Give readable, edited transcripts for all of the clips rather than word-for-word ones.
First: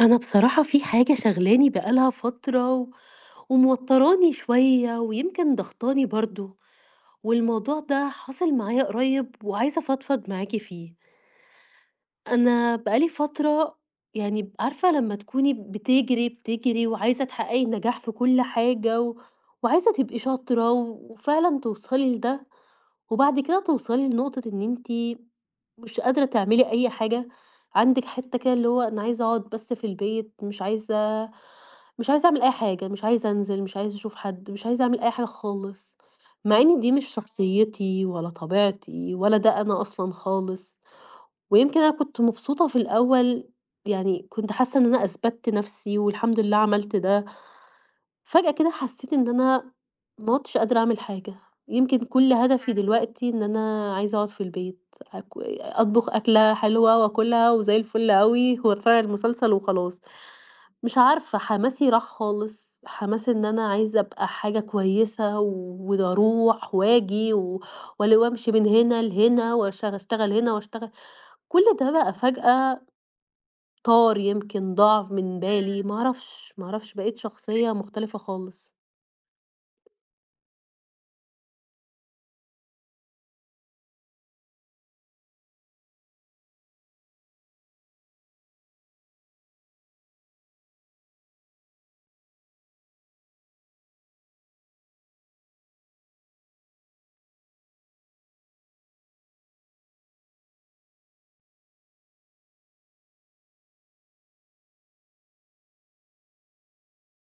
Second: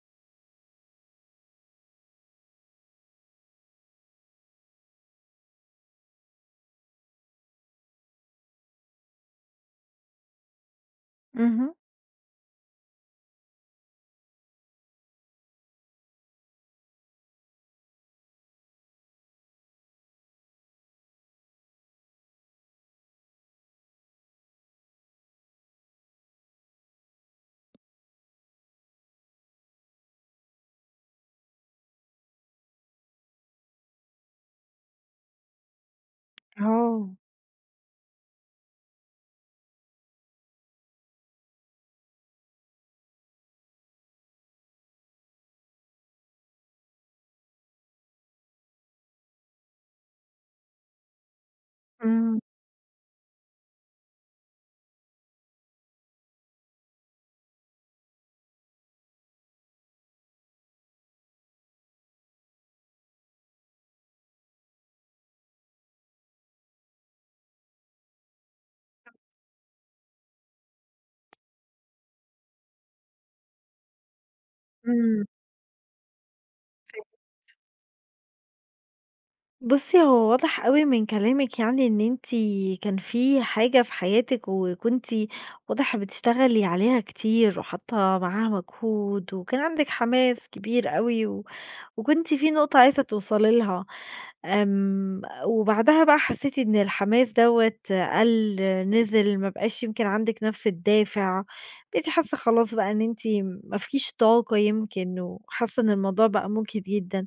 أنا بصراحة في حاجة شاغلاني بقالها فترة و... وموتراني شوية ويمكن ضغطاني برضو، والموضوع ده حصل معايا قريب وعايزة أفضفض معاكي فيه. اهم. أنا بقالي فترة، يعني عارفة لما تكوني بتجري بتجري وعايزة تحققي النجاح في كل حاجة، و... وعايزة تبقي شاطرة و... وفعلا توصلي لده، وبعد كده توصلي لنقطة إن انتي مش قادرة تعملي أي حاجة، عندِك حتّة كده اللي هو أنا عايزة أقعد بس في البيت، مش عايزة أعمل أي حاجة، مش عايزة أنزل، مش عايزة أشوف حد، مش عايزة أعمل أي حاجة خالص، مع إن دي مش آه. شخصيتي ولا طبيعتي ولا ده أنا أصلًا خالص. ويمكن أنا كنت مبسوطة في الأول، يعني كنت حاسة إن أنا أثبتت نفسي والحمد لله عملت ده. فجأة كده حسيت إن أنا ما عُدتش قادرة أعمل حاجة، يمكن كل إمم، هدفي دلوقتي إن أنا عايزة أقعد في البيت، أطبخ أكلة حلوة وآكلها وزي الفل أوي وأتفرج على المسلسل وخلاص. مش عارفة، حماسي راح خالص، حماس إن أنا عايزة أبقى حاجة كويسة و- وأروح وآجي و وال وأمشي من هنا لهنا وأش أشتغل هنا وأشتغل كل ده بقى فجأة طار، يمكن ضاع إمم. من بالي، ما أعرفش، ما أعرفش، بقيت شخصية مختلفة خالص. بُصّي، هو واضح أوي من كلامِك يعني إن أنتِ كان في حاجة في حياتِك وكنتِ واضح بتشتغلي عليها كتير وحاطة معاها مجهود وكان عندِك حماس كبير أوي و وكنتِ في نقطة عايزة توصلي لها، آمم، وبعدها بقى حسيتِ إن الحماس دوّة قَل، نزل، ما بقاش يمكن عندِك نفس الدافع، بقيتِ حاسة خلاص بقى إن أنتِ ما فيكيش طاقة يمكن، وحاسة إن الموضوع بقى مُجهِد جدًا.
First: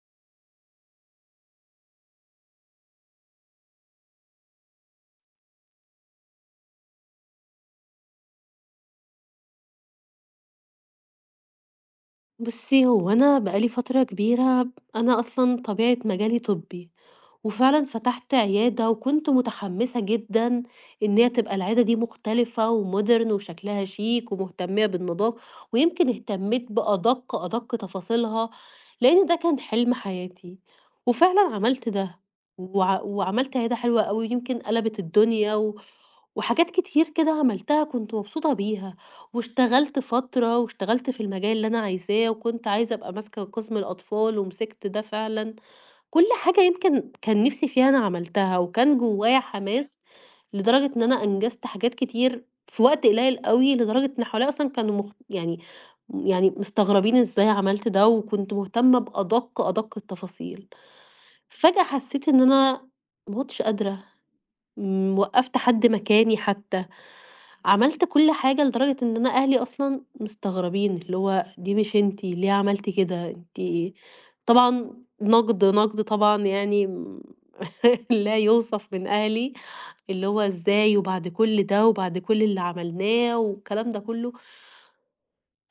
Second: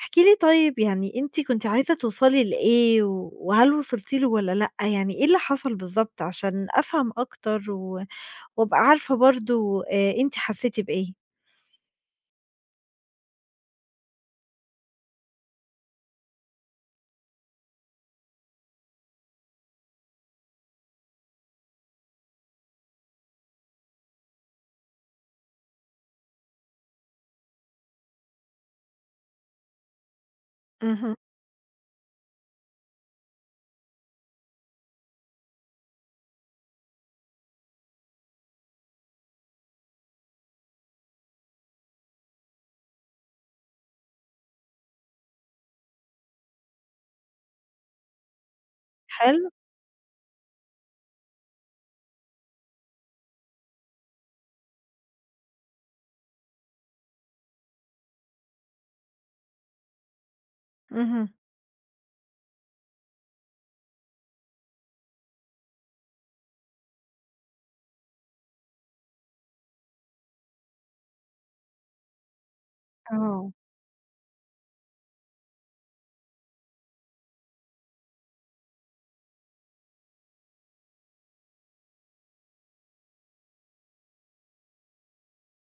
احكِ لي طيب، يعني أنتِ كنتِ عايزة توصلي لإيه، وهل وصلتِ له والّا لأ؟ يعني إيه اللي حصل بالضبط عشان أفهم أكتر، و وأبقى عارفة برضه أنتِ حسيتِ بإيه؟ بُصّي، هو أنا بقى لي فترة كبيرة، أنا أصلًا طبيعة مجالي طبّي، وفعلًا فتحت عيادة وكنت متحمّسة جدًا إن هي تبقى العيادة دي مختلفة وmodern وشكلها شيك ومهتمية بالنضافة، ويمكن اهتميت بأدق، أدق تفاصيلها، لإن ده كان حلم حياتي. اهم. وفعلًا عملت ده، وع وعملت عيادة حلوة أوي، يمكن قلبت الدنيا و وحاجات كتير كده عملتها كنت مبسوطة بيها. واشتغلت فترة، واشتغلت في المجال اللي أنا عايزاه، وكنت عايزة أبقى ماسكة قسم الأطفال، ومسكت ده فعلًا، كل حاجة يمكن كان نِفْسي فيها أنا عملتها، وكان جوايا حلو؟ حماس لدرجة إن أنا أنجزت حاجات كتير في وقت قليل أوي، لدرجة إن حواليّا أصلًا كانوا مخ يعني يعني مستغربين إزاي عملت ده، وكنت مهتمة بأدق، أدق التفاصيل. اهم. فجأة حسيت إن أنا ما عُدتش قادرة، وقّفت حد مكاني حتى. عملت كل حاجة لدرجة إن أنا أهلي أصلًا مستغربين، اللي هو دي مش أنتِ، ليه عملتِ كده؟ آه. أنتِ طبعًا نقد، نقد طبعًا يعني لا يُوصف من أهلي، اللي هو إزاي وبعد كل ده وبعد كل اللي عملناه والكلام ده كله.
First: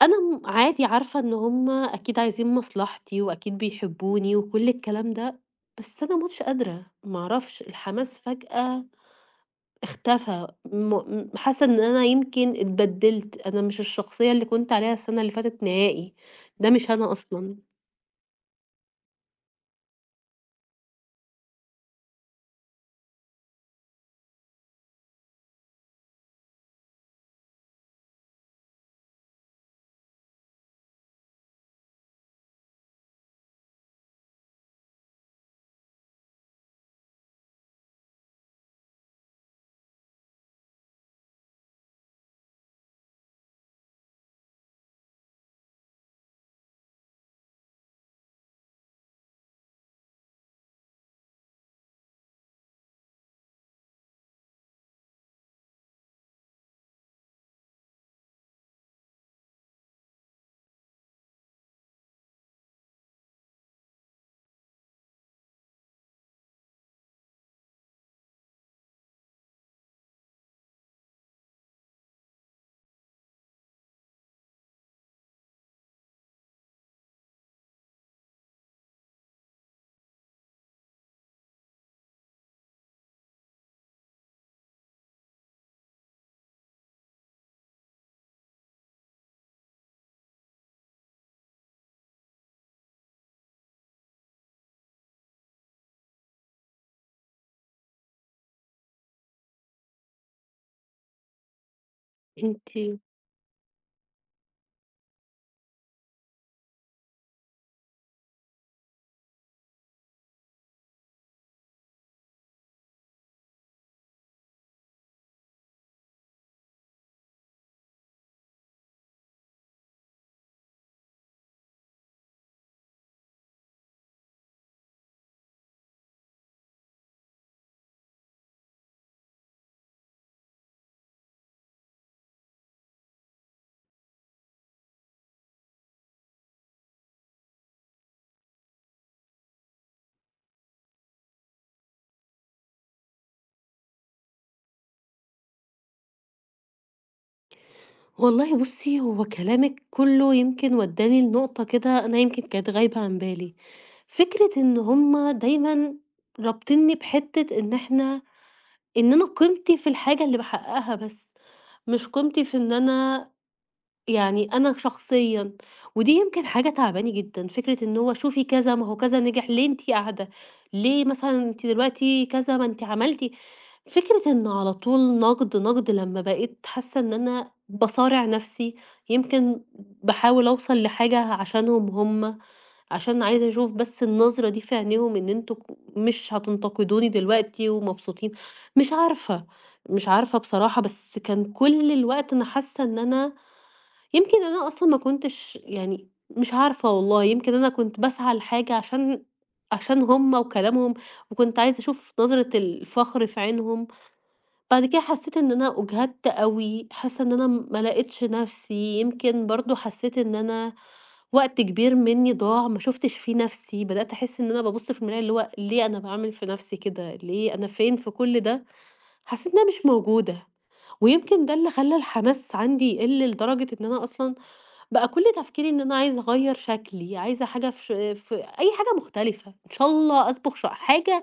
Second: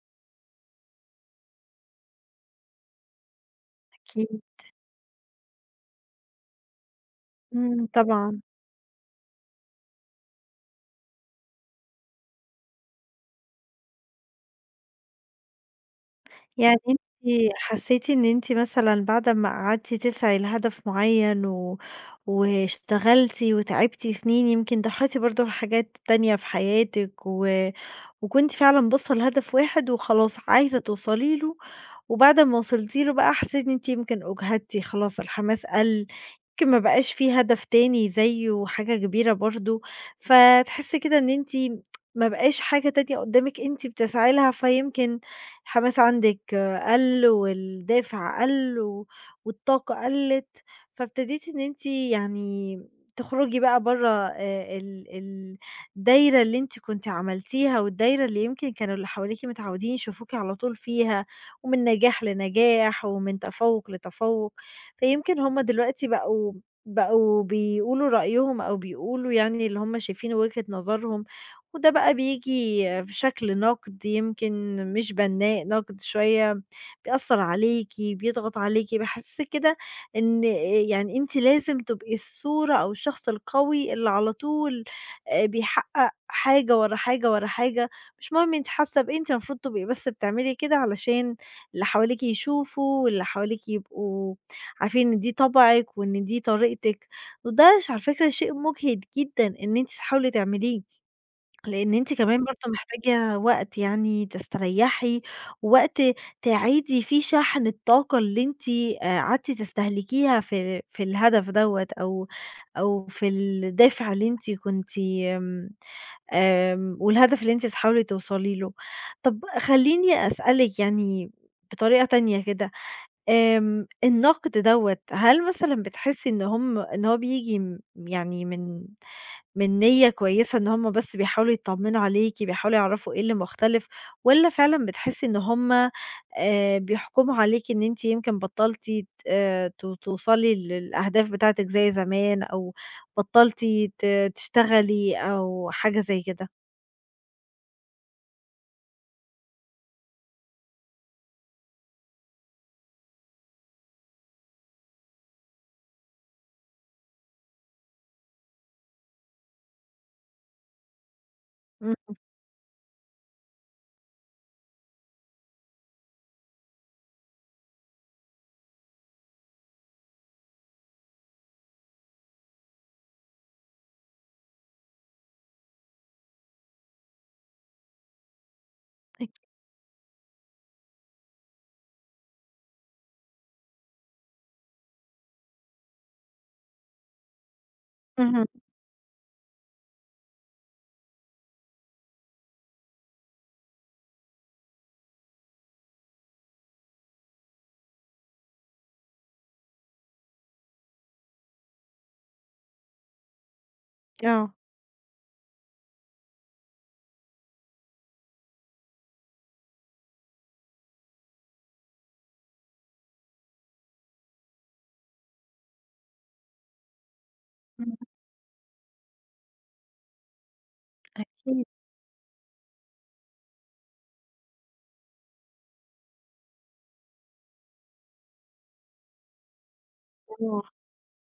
أنا عادي عارفة إن هُم أكيد عايزين مصلحتي وأكيد بيحبوني احكِ. وكل الكلام ده، بس أنا ما عُدتش قادرة، ما أعرفش إمم، الحماس طبعًا. فجأة اختفى. م م حاسة إن أنا يمكن اتبدلت، أنا مش الشخصية اللي كنت عليها السنة اللي فاتت نهائي، ده يعني مش أنتِ أنا أصلًا. حسيتِ إن أنتِ مثلًا بعد أمّا قعدتِ تسعي لهدف معيّن و واشتغلتِ وتعبتِ سنين، يمكن ضحيتِ برضه بحاجات تانية في حياتِك، و وكنتِ فعلًا باصة لهدف واحد وخلاص عايزة توصلي له، وبعد ما وصلتِ له بقى حسيتِ إن أنتِ يمكن أُجهدتِ خلاص، الحماس قَل، يمكن ما بقاش في هدف تاني زيّه وحاجة كبيرة برضه، فتحسّي كده إن أنتِ ما بقاش حاجة تانية قدّامِك أنتِ بتسعي لها، فيمكن الحماس عندِك قَل، والدافع قَل والطاقة قَلِّت، فابتديتِ إن أنتِ يعني تخرجي بقى برّه ال ال الدايرة اللي أنتِ كنتِ عملتيها، والدايرة اللي يمكن كانوا اللي حواليكِ متعودين يشوفوكِ على طول فيها، ومن نجاح لنجاح ومن تفوّق لتفوّق، فيمكن هُم دلوقتي بقوا بيقولوا رأيهم أو بيقولوا يعني اللي هُم شايفينه، وجهة نظرهم، وده بقى بييجي بشكل نقد يمكن مش بناء، نقد شوية بيأثّر عليكِ، بيضغط عليكِ، بيحسّسِك كده إن يعني أنتِ لازم تبقي الصورة أو الشخص القوي اللي على طول بيحقق حاجة ورا حاجة، ورا حاجة، مش مهم أنتِ حاسة بإيه، أنتِ المفروض تبقي بس بتعملي كده علشان اللي حواليكِ يشوفوا، واللي حواليكِ يبقوا عارفين إن دي طبعِك وإن دي طريقتِك، وده على فكرة شيء مُجهد جدًا إن أنتِ تحاولي تعمليه. لإن أنتِ كمان برضه أنتِ محتاجة وقت يعني تستريّحي، ووقت تعيدي فيه شحن الطاقة اللي أنتِ قعدتِ تستهلكيها في الهدف دوّة أو في الدافع اللي أنتِ كنتِ آمم آمم والهدف اللي أنتِ بتحاولي توصلي له. طَب خلّيني أسألِك يعني بطريقة تانية كده، النقد دوّة هل مثلًا بتحسّي إن هم إن هو بييجي يعني من نية كويسة، إن هُم بس بيحاولوا يطمنوا عليكِ، بيحاولوا يعرفوا إيه اللي مختلف، والّا فعلًا بتحسي إن هُم بيحكموا عليكِ إن أنتِ يمكن بطلتِ ت ت توصلي للأهداف بتاعتِك زي زمان، أو بطلتِ ت تشتغلي أو حاجة زي كده؟ والله بُصّي، هو كلامِك كلّه يمكن ودّاني لنقطة كده أنا يمكن كانت غايبة عن بالي، فكرة إن هُم دايمًا رابطينّي بحتّة إن أنا قيمتي في الحاجة اللي باحققها بس، مش إمم، قيمتي في إن أنا، يعني أنا شخصيًا، ودي يمكن حاجة تاعباني جدًا، فكرة إن هو شوفي كذا، ما هو كذا نجح، ليه أنتِ قاعدة، ليه مثلًا أنتِ دلوقتي كذا، ما أنتِ عملتِ، فكرة إن على طول نقد، نقد، لمّا بقيت حاسة إن أنا باصارع نفسي، أك يمكن باحاول أوصل لحاجة عشانهم هم، عشان عايزة أشوف بس النظرة دي في عينيهم إن أنتم مش هتنتقدوني دلوقتي ومبسوطين. اهم، مش عارفة، مش عارفة بصراحة، بس كان كل الوقت أنا حاسة إن أنا يمكن أنا أصلًا ما كنتش، يعني مش عارفة والله، يمكن أنا كنت باسعى لحاجة عشان هم وكلامهم، وكنت عايزة أشوف نظرة الفخر في عينهم. آه. بعد كده حسيت إن أنا أُجهدت أوي، حاسة إن أنا ما لقيتش نفسي، يمكن برضه حسيت إن أنا وقت كبير مني ضاع ما شُفتش فيه نفسي، بدأت أحس إن أنا بابُص في المراية اللي هو ليه أنا باعمل في نفسي كده، ليه أنا إمم، فين في كل ده؟ حسيت إن أنا مش موجودة، ويمكن ده أكيد. اللي خلّى الحماس عندي يقِل لدرجة إن أنا أصلًا بقى كل تفكيري إن أنا عايزة أغيّر شكلي، عايزة حاجة في أي حاجة مختلفة، إن شاء الله أصبغ آه، حاجة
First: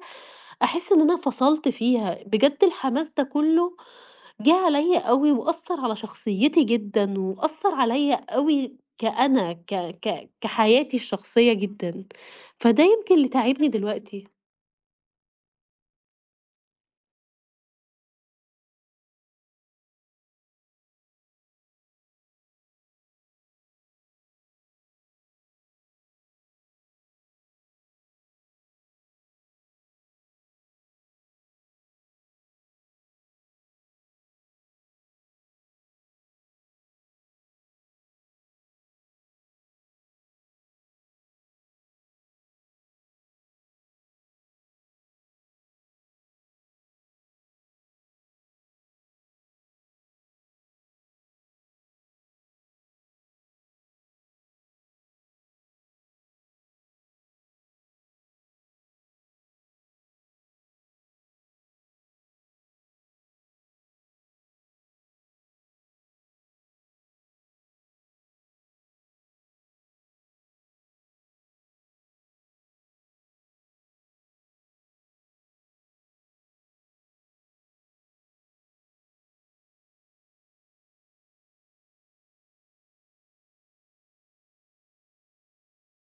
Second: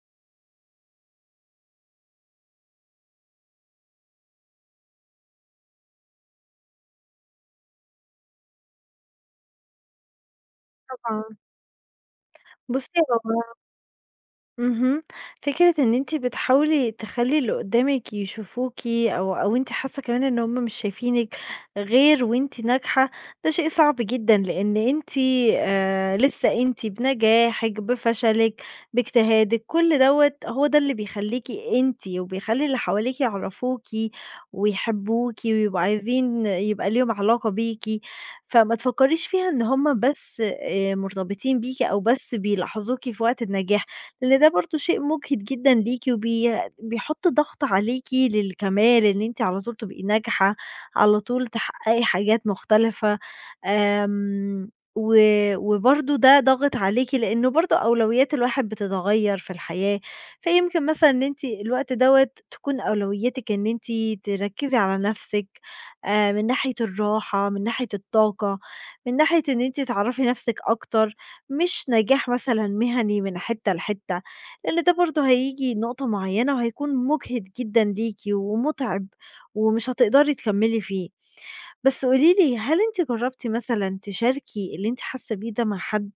أحس إن أنا فصلت فيها، بجد الحماس ده كلّه جه عليَّ أوي وأثّر على شخصيتي جدًا، وأثّر عليَّ أوي كأنا ك ك كحياتي طبعًا. الشخصية جدًا، فده بُصي، يمكن اللي هو تاعبني دلوقتي. اهم. فكرة إن أنتِ بتحاولي تخلّي اللي قدّامِك يشوفوكِ، أو أو أنتِ حاسة كمان إن هُم مش شايفينِك غير وأنتِ ناجحة، ده شيء صعب جدًا، لإن أنتِ لسه أنتِ بنجاحِك، بفشلِك، باجتهادِك، كل دوّة هو ده اللي بيخلّيكِ أنتِ، وبيخلّي اللي حواليكِ يعرفوكِ ويحبوكِ ويبقوا عايزين يبقى ليهم علاقة بيكِ، فما تفكّريش فيها إن هُم بس مرتبطين بيكِ، أو بس بيلاحظوكِ في وقت النجاح. لإن ده برضه شيء مُجهِد جدًا ليكِ، بيحُط ضغط عليكِ للكمال، إن أنتِ على طول تبقي ناجحة، على طول تحقّقي حاجات مختلفة، آمم و وبرضه ده ضاغط عليكِ، لإنه برضه أولويات الواحد بتتغيّر في الحياة، فيمكن مثلًا إن أنتِ الوقت دوّة تكون أولويتِك إن أنتِ تركّزي على نَفْسِك، من ناحية الراحة، من ناحية الطاقة، من ناحية إن أنتِ تعرفي نَفْسِك أكتر. مش نجاح مثلًا مهني من حتّة لحتّة، لإن ده برضه هييجي نقطة معيّنة وهيكون مُجهِد جدًا ليكِ ومُتعِب، ومش هتقدري تكمّلي فيه. بس قولي لي، هل أنتِ جرّبتِ مثلًا تشاركي اللي أنتِ حاسّة بيه ده مع حد؟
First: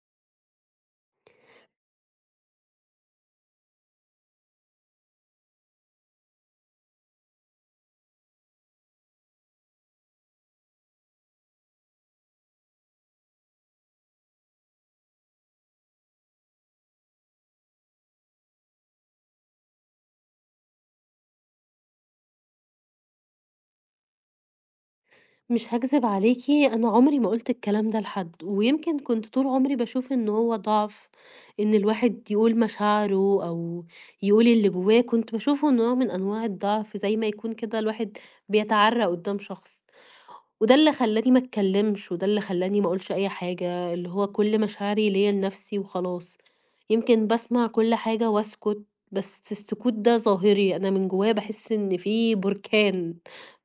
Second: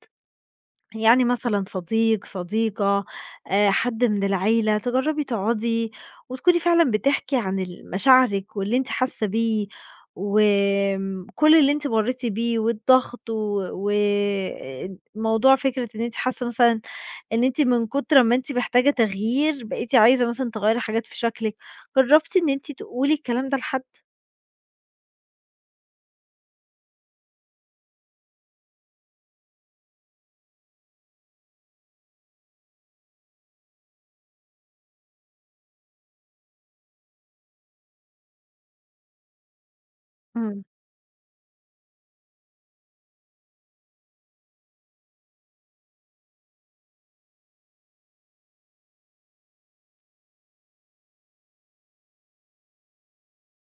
يعني مثلًا صديق، صديقة، حد من العيلة، تجرّبي تقعدي وتكوني فعلًا بتحكي عن مشاعرِك واللي أنتِ حاسة بيه، وآمم كل اللي أنتِ مرّيتِ بيه، والضغط، وموضوع فكرة إن أنتِ حاسة مثلًا إن أنتِ من كتر ما أنتِ محتاجة تغيير بقيتِ عايزة مثلًا تغيّري حاجات في شكلِك، جرّبتِ إن أنتِ تقولي الكلام ده لحد؟ مش هاكذب عليكِ، أنا عمري ما قُلت الكلام ده لحد، ويمكن كنت طول عمري باشوف إن هو ضعف، إن الواحد يقول مشاعره أو يقول اللي جواه، كنت باشوفه نوع من أنواع الضعف، زي ما يكون كده الواحد بيتعرّى قدّام شخص. إمم، وده اللي خلّاني ما اتكلّمش، وده اللي خلّاني ما اقولش أي حاجة، اللي هو كل مشاعري ليّا لنفسي وخلاص. يمكن باسمع كل حاجة واسكت، بس السكوت ده ظاهري، أنا من جوايا باحس إن في بركان،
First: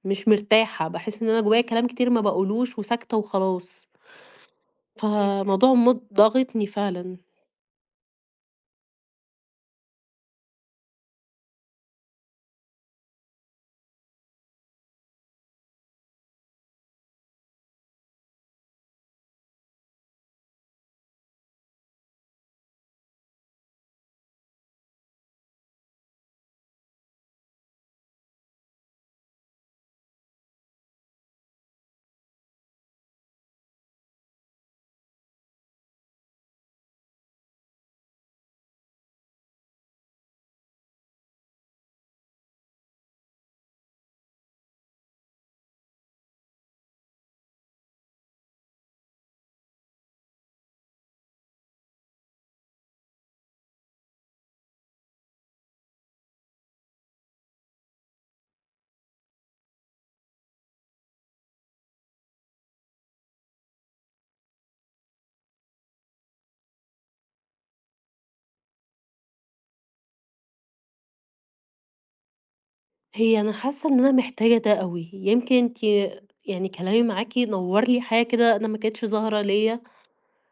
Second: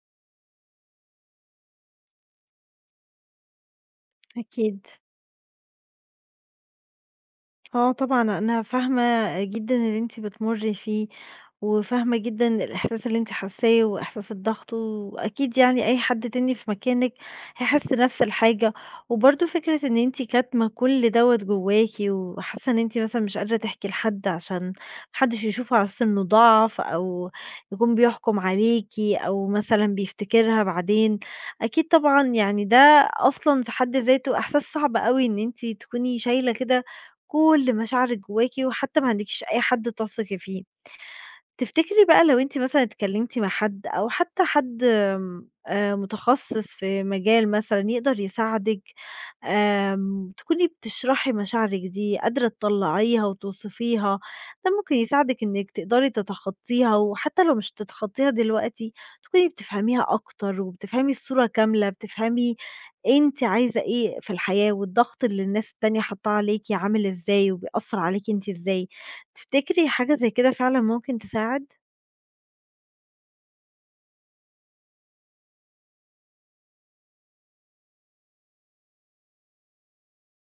مش مرتاحة، باحس إن أنا جوايا كلام كتير ما باقولوش وساكتة وخلاص. أكيد. فموضوع الmood ضاغطني فعلًا. آه، طبعًا، أنا فاهمة جدًا اللي أنتِ بتمُرّي فيه، وفاهمة جدًا الإحساس اللي أنتِ حاساه وإحساس الضغط، وأكيد يعني أي حد تاني في مكانِك هيحس نفس الحاجة، وبرضه فكرة إن أنتِ كاتمة كل دوّة جواكِ، وحاسة إن أنتِ مثلًا مش قادرة تحكي لحد عشان ما حدش يشوفه على أساس إنه ضعف، أو يكون بيحكم عليكِ، أو مثلًا بيفتكرها بعدين، أكيد طبعًا، يعني ده أصلًا في حد ذاته إحساس صعب أوي إن أنتِ تكوني شايلة كده كل مشاعرِك جواكِ، وحتى ما عندكيش أي حد تثقي فيه. تفتكري بقى لو أنتِ مثلًا اتكلمتِ مع حد، أو حتى حد آمم، متخصص في مجال مثلًا يقدر يساعدِك، تكوني بتشرحي مشاعرِك دي، قادرة تطلعيها وتوصفيها، ده ممكن يساعدِك إنِك تقدري تتخطيها، وحتى لو مش هتتخطيها دلوقتي تكوني بتفهميها أكتر، وبتفهمي الصورة كاملة، بتفهمي أنتِ عايزة إيه في الحياة، والضغط اللي الناس التانية حاطاه عليكِ عامل إزاي، وبيأثر عليكِ أنتِ إزاي. تفتكري حاجة زي كده فعلًا ممكن تساعد؟ هي أنا حاسة إن أنا محتاجة ده أوي، يمكن أنتِ، يعني كلامي معاكِ نوّر لي حاجة كده أنا ما كانتش ظاهرة ليّا.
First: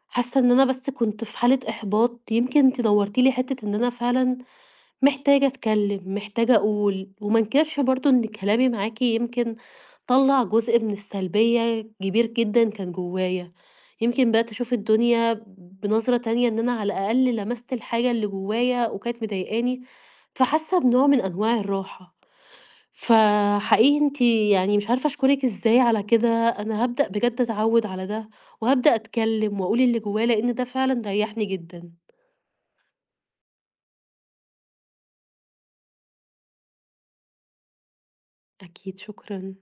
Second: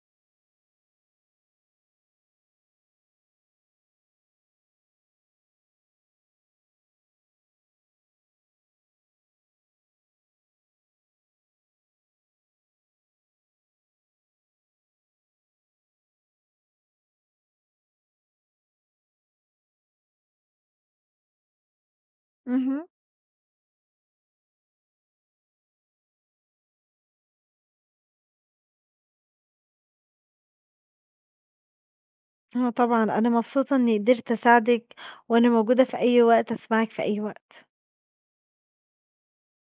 حاسة إن أنا بس كنت في حالة إحباط، يمكن أنتِ نوّرتِ لي حتّة إن أنا فعلًا محتاجة أتكلّم، محتاجة أقول، وما انكرش برضه إن كلامي معاكِ يمكن طلّع جزء من السلبية كبير جدًا كان جوّايا، يمكن بدأت أشوف الدنيا بنظرة تانية إن أنا على الأقل لمست الحاجة اللي جوّايا وكانت مضايقاني، فحاسة بنوع من أنواع الراحة. اهم. فحقيقي أنتِ، يعني مش عارفة أشكرِك إزاي على كده، أنا هابدأ بجد أتعوِّد على ده، وهابدأ أتكلم وأقول اللي جوايا، لإن ده فعلًا ريّحني جدًا. آه، طبعًا، أنا مبسوطة إنّي قدرت أساعدِك، وأنا موجودة في أي وقت أسمعِك في أي وقت. أكيد، شكرًا.